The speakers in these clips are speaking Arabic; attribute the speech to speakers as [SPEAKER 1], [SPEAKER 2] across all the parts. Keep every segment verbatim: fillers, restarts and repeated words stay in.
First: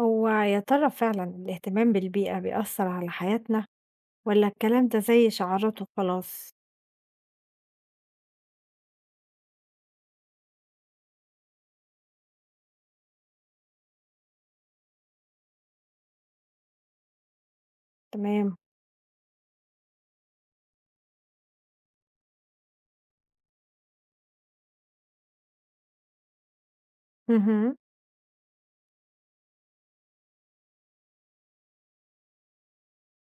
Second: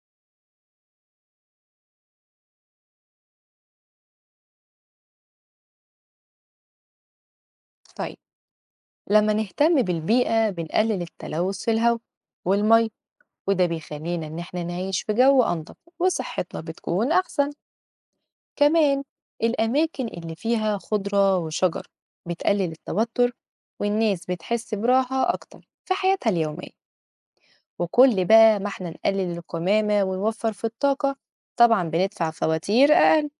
[SPEAKER 1] هو يا ترى فعلا الاهتمام بالبيئة بيأثر على حياتنا ولا الكلام ده زي شعارات وخلاص.
[SPEAKER 2] طيب، لما نهتم بالبيئة بنقلل التلوث في الهواء والمي، وده بيخلينا إن احنا نعيش في جو أنضف وصحتنا بتكون أحسن.
[SPEAKER 1] تمام.
[SPEAKER 2] كمان الأماكن اللي فيها خضرة وشجر بتقلل التوتر، والناس بتحس براحة أكتر في حياتها اليومية.
[SPEAKER 1] مهم.
[SPEAKER 2] وكل بقى ما احنا نقلل القمامة ونوفر في الطاقة، طبعا بندفع فواتير أقل،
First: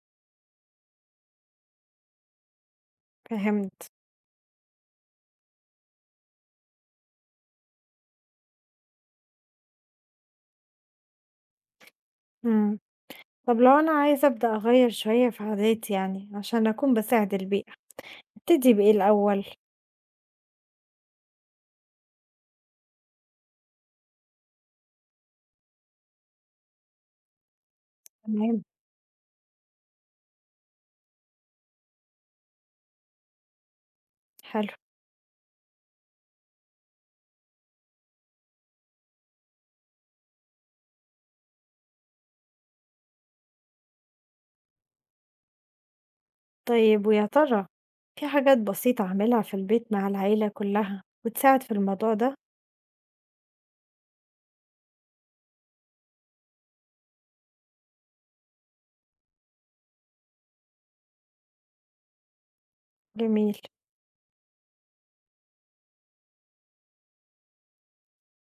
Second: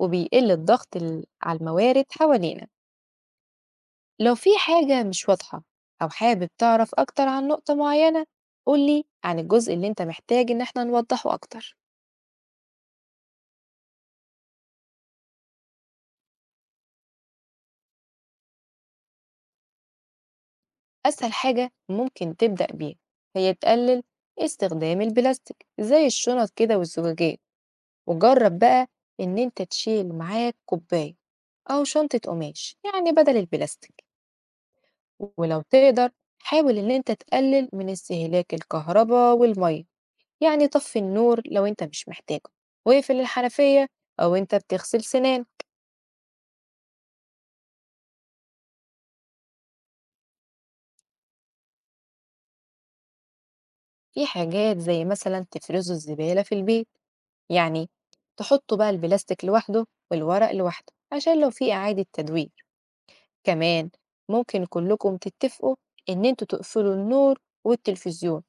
[SPEAKER 2] وبيقل الضغط ال- على الموارد حوالينا.
[SPEAKER 1] فهمت.
[SPEAKER 2] لو في حاجة مش واضحة أو حابب تعرف أكتر عن نقطة معينة، قولي عن الجزء اللي أنت محتاج إن احنا نوضحه أكتر.
[SPEAKER 1] مم. طب لو أنا عايزة أبدأ أغير شوية في عاداتي يعني عشان أكون بساعد البيئة، أبتدي بإيه الأول؟
[SPEAKER 2] أسهل حاجة ممكن تبدأ بيها هي تقلل استخدام البلاستيك زي الشنط كده والزجاجات. وجرب
[SPEAKER 1] تمام.
[SPEAKER 2] بقى إن أنت تشيل معاك كوباية أو شنطة قماش يعني بدل البلاستيك.
[SPEAKER 1] حلو.
[SPEAKER 2] ولو تقدر، حاول إن أنت تقلل من استهلاك الكهرباء والمية. يعني طفي النور لو انت مش محتاجه، واقفل الحنفية أو انت بتغسل سنان.
[SPEAKER 1] طيب، ويا ترى في حاجات بسيطة أعملها في البيت مع العيلة كلها وتساعد في الموضوع ده؟
[SPEAKER 2] في حاجات زي مثلا تفرزوا الزبالة في البيت، يعني تحطوا بقى البلاستيك لوحده والورق لوحده عشان لو في إعادة تدوير.
[SPEAKER 1] جميل.
[SPEAKER 2] كمان ممكن كلكم تتفقوا إن انتوا تقفلوا النور والتلفزيون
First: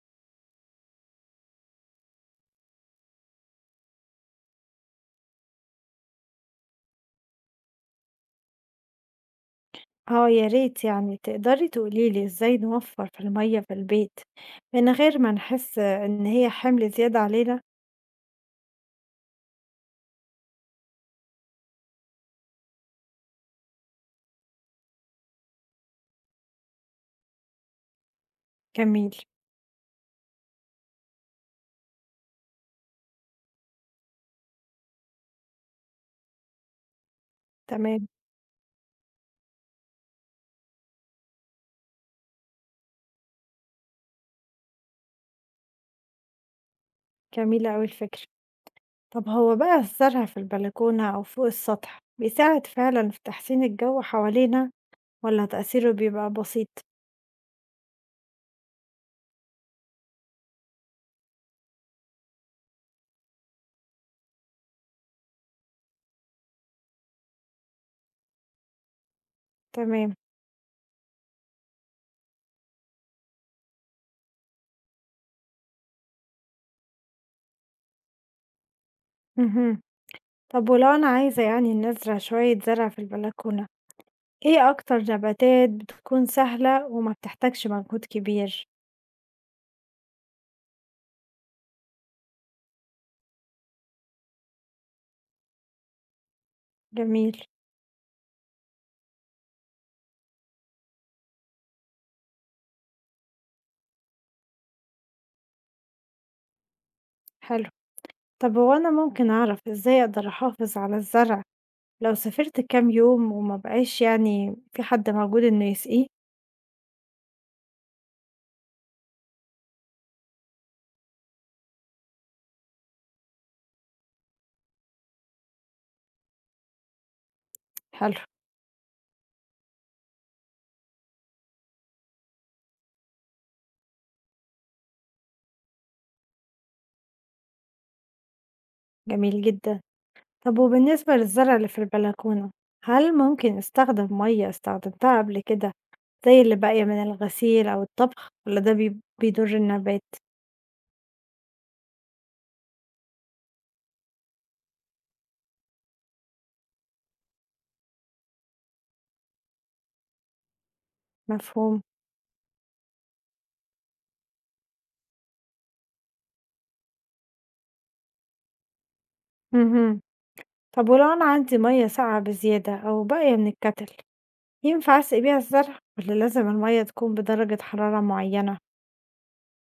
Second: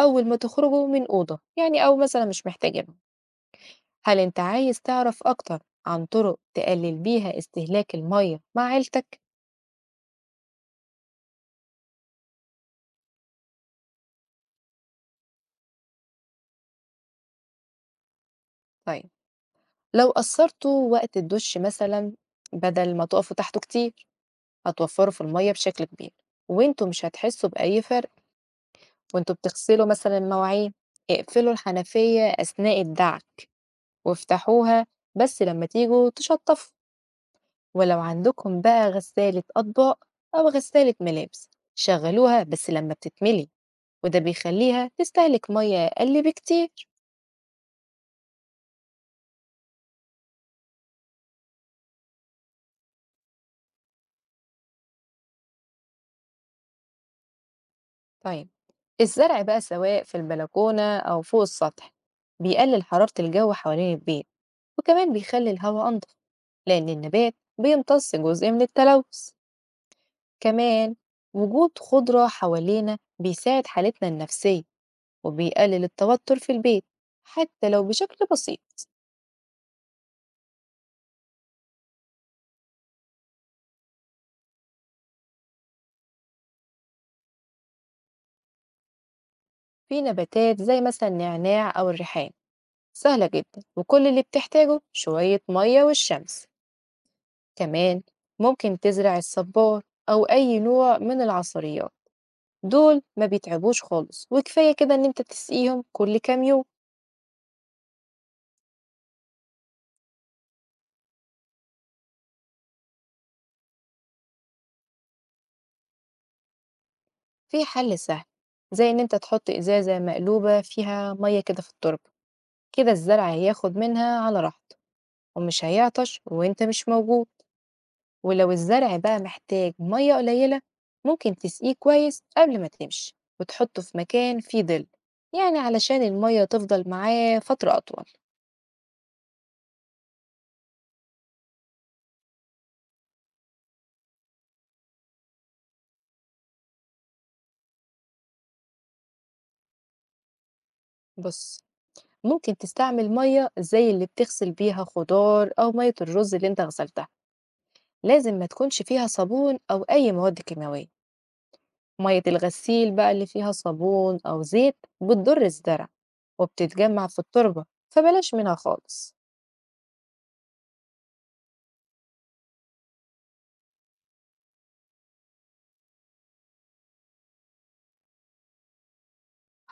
[SPEAKER 2] أول ما تخرجوا من أوضة، يعني أو مثلا مش محتاجينهم. هل انت عايز تعرف أكتر عن طرق تقلل بيها استهلاك المية مع عيلتك؟
[SPEAKER 1] آه يا ريت يعني تقدري تقولي لي إزاي نوفّر في المَيّة في البيت من غير ما نحس إن هي حِمل زيادة علينا؟
[SPEAKER 2] طيب، لو قصّرتوا وقت الدُش مثلًا بدل ما تُقفوا تحته كتير، هتوفّروا في المَيّة بشكل كبير، وأنتم مش هتحسّوا بأي فرق.
[SPEAKER 1] جميل،
[SPEAKER 2] وأنتم بتغسلوا مثلًا المواعين، اقفلوا الحنفية أثناء الدعك وافتحوها بس لمّا تيجوا تشطّفوا. ولو
[SPEAKER 1] تمام،
[SPEAKER 2] عندكم بقى غسالة أطباق أو غسالة ملابس، شغّلوها بس لمّا بتتملي، وده بيخلّيها تستهلك مَيّة أقل بكتير.
[SPEAKER 1] جميلة أوي الفكرة. طَب هو بقى الزرع في البلكونة أو فوق السطح بيساعد فعلًا في تحسين الجو حوالينا والّا تأثيره بيبقى بسيط؟
[SPEAKER 2] طيب، الزرع بقى سواء في البلكونة أو فوق السطح بيقلل حرارة الجو حوالين البيت، وكمان بيخلي الهواء أنضف لأن النبات بيمتص جزء من التلوث.
[SPEAKER 1] تمام،
[SPEAKER 2] كمان وجود خضرة حوالينا بيساعد حالتنا النفسية وبيقلل التوتر في البيت حتى لو بشكل بسيط.
[SPEAKER 1] اهم. طَب ولو أنا عايزة يعني نزرع شوية زرع في البلكونة، إيه أكتر نباتات بتكون سهلة وما بتحتاجش مجهود كبير؟
[SPEAKER 2] في نباتات زي مثلا النعناع أو الريحان، سهلة جدا وكل اللي بتحتاجه شوية مية والشمس.
[SPEAKER 1] جميل،
[SPEAKER 2] كمان ممكن تزرع الصبار أو أي نوع من العصريات، دول ما بيتعبوش خالص وكفاية كده ان انت تسقيهم كل كام يوم.
[SPEAKER 1] حلو. طب هو أنا ممكن أعرف إزاي أقدر أحافظ على الزرع لو سافرت كام يوم وما بقاش يعني في حد موجود إنه يسقيه؟
[SPEAKER 2] في حل سهل زي ان انت تحط ازازة مقلوبة فيها مية كده في التربة، كده الزرع هياخد منها على راحته ومش هيعطش وانت مش موجود.
[SPEAKER 1] حلو.
[SPEAKER 2] ولو الزرع بقى محتاج مية قليلة، ممكن تسقيه كويس قبل ما تمشي وتحطه في مكان فيه ظل، يعني علشان المية تفضل معاه فترة أطول.
[SPEAKER 1] جميل جدا. طب وبالنسبة للزرع اللي في البلكونة، هل ممكن أستخدم مية استخدمتها قبل كده زي اللي باقية من الغسيل أو الطبخ، ولا ده بي- بيضر النبات؟
[SPEAKER 2] بص، ممكن تستعمل مية زي اللي بتغسل بيها خضار أو مية الرز اللي انت غسلتها، لازم ما تكونش فيها صابون أو أي مواد كيماوية.
[SPEAKER 1] مفهوم.
[SPEAKER 2] مية الغسيل بقى اللي فيها صابون أو زيت بتضر الزرع وبتتجمع في التربة، فبلاش منها خالص.
[SPEAKER 1] مهم. طب ولو أنا عندي مية ساقعة بزيادة أو باقية من الكتل، ينفع أسقي بيها الزرع ولا لازم المية تكون بدرجة حرارة معينة؟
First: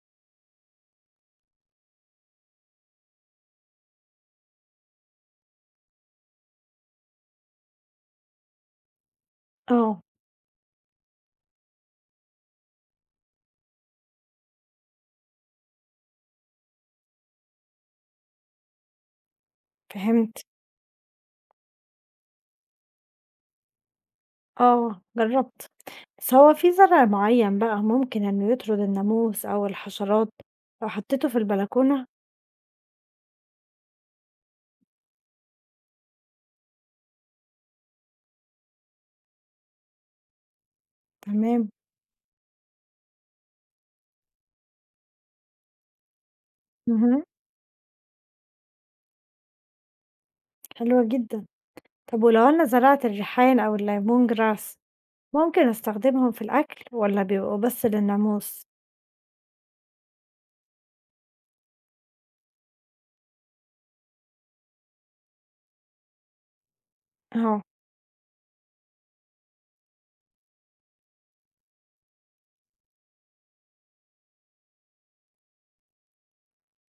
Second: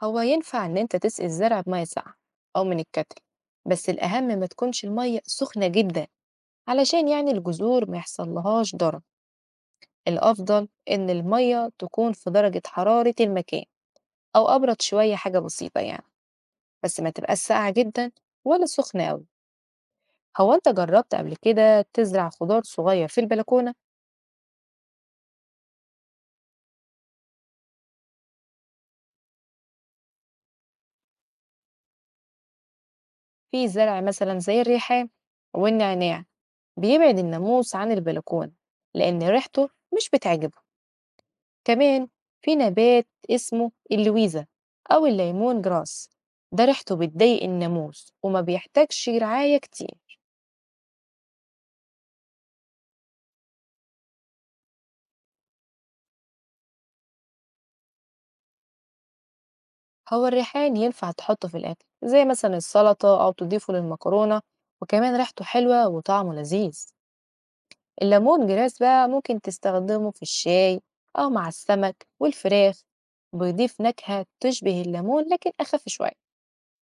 [SPEAKER 2] هو ينفع إن أنت تسقي الزرع بمية ساقعة أو من الكتل، بس الأهم ما تكونش المية سخنة جدا علشان يعني الجذور ما يحصلهاش ضرر.
[SPEAKER 1] اه.
[SPEAKER 2] الأفضل إن المية تكون في درجة حرارة المكان أو أبرد شوية حاجة بسيطة يعني، بس ما تبقاش ساقعة جدا ولا سخنة أوي.
[SPEAKER 1] فهمت.
[SPEAKER 2] هو أنت جربت قبل كده تزرع خضار صغير في البلكونة؟
[SPEAKER 1] آه، جرّبت، بس هو في زرع معيّن بقى ممكن إنه يطرد الناموس أو الحشرات لو حطيته في البلكونة؟
[SPEAKER 2] في زرع مثلا زي الريحان والنعناع بيبعد الناموس عن البلكونة لأن ريحته مش بتعجبه.
[SPEAKER 1] تمام.
[SPEAKER 2] كمان في نبات اسمه اللويزة أو الليمون جراس، ده ريحته
[SPEAKER 1] اهم،
[SPEAKER 2] بتضايق الناموس وما بيحتاجش رعاية كتير.
[SPEAKER 1] حلوة جدًا. طب ولو أنا زرعت الريحان أو الlemon grass، ممكن أستخدمهم في الأكل والّا بيبقوا بس للناموس؟
[SPEAKER 2] هو الريحان ينفع تحطه في الأكل زي مثلا السلطة أو تضيفه للمكرونة، وكمان ريحته حلوة وطعمه لذيذ.
[SPEAKER 1] آه.
[SPEAKER 2] الليمون جراس بقى ممكن تستخدمه في الشاي أو مع السمك والفراخ، بيضيف نكهة تشبه الليمون لكن أخف شوية.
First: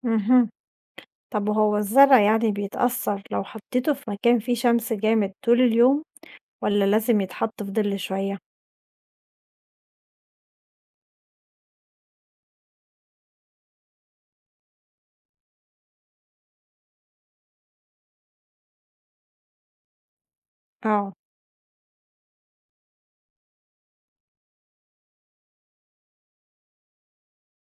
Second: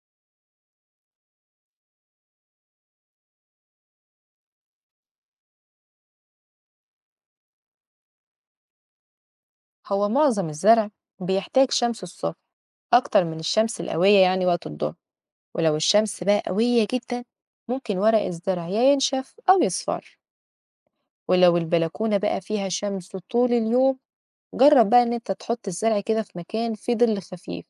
[SPEAKER 1] اهم. طب وهو الزرع يعني بيتأثّر لو حطيته في مكان فيه شمس جامد طول اليوم، والّا لازم يتحط في ضِل شوية؟
[SPEAKER 2] هو معظم الزرع بيحتاج شمس الصبح أكتر من الشمس القوية يعني وقت الظهر، ولو الشمس بقى قوية جدا ممكن ورق الزرع يا ينشف أو يصفر.
[SPEAKER 1] آه،
[SPEAKER 2] ولو البلكونة بقى فيها شمس طول اليوم، جرب بقى إن أنت تحط الزرع كده في مكان فيه ظل خفيف،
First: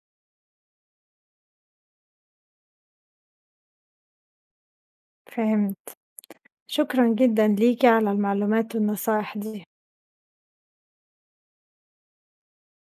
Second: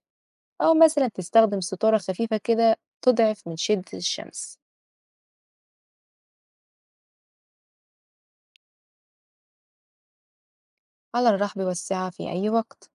[SPEAKER 2] أو مثلا تستخدم ستارة خفيفة كده تضعف من شدة الشمس.
[SPEAKER 1] فهمت. شكرًا جدًا ليكِ على المعلومات والنصايح دي.
[SPEAKER 2] على الرحب والسعة في أي وقت.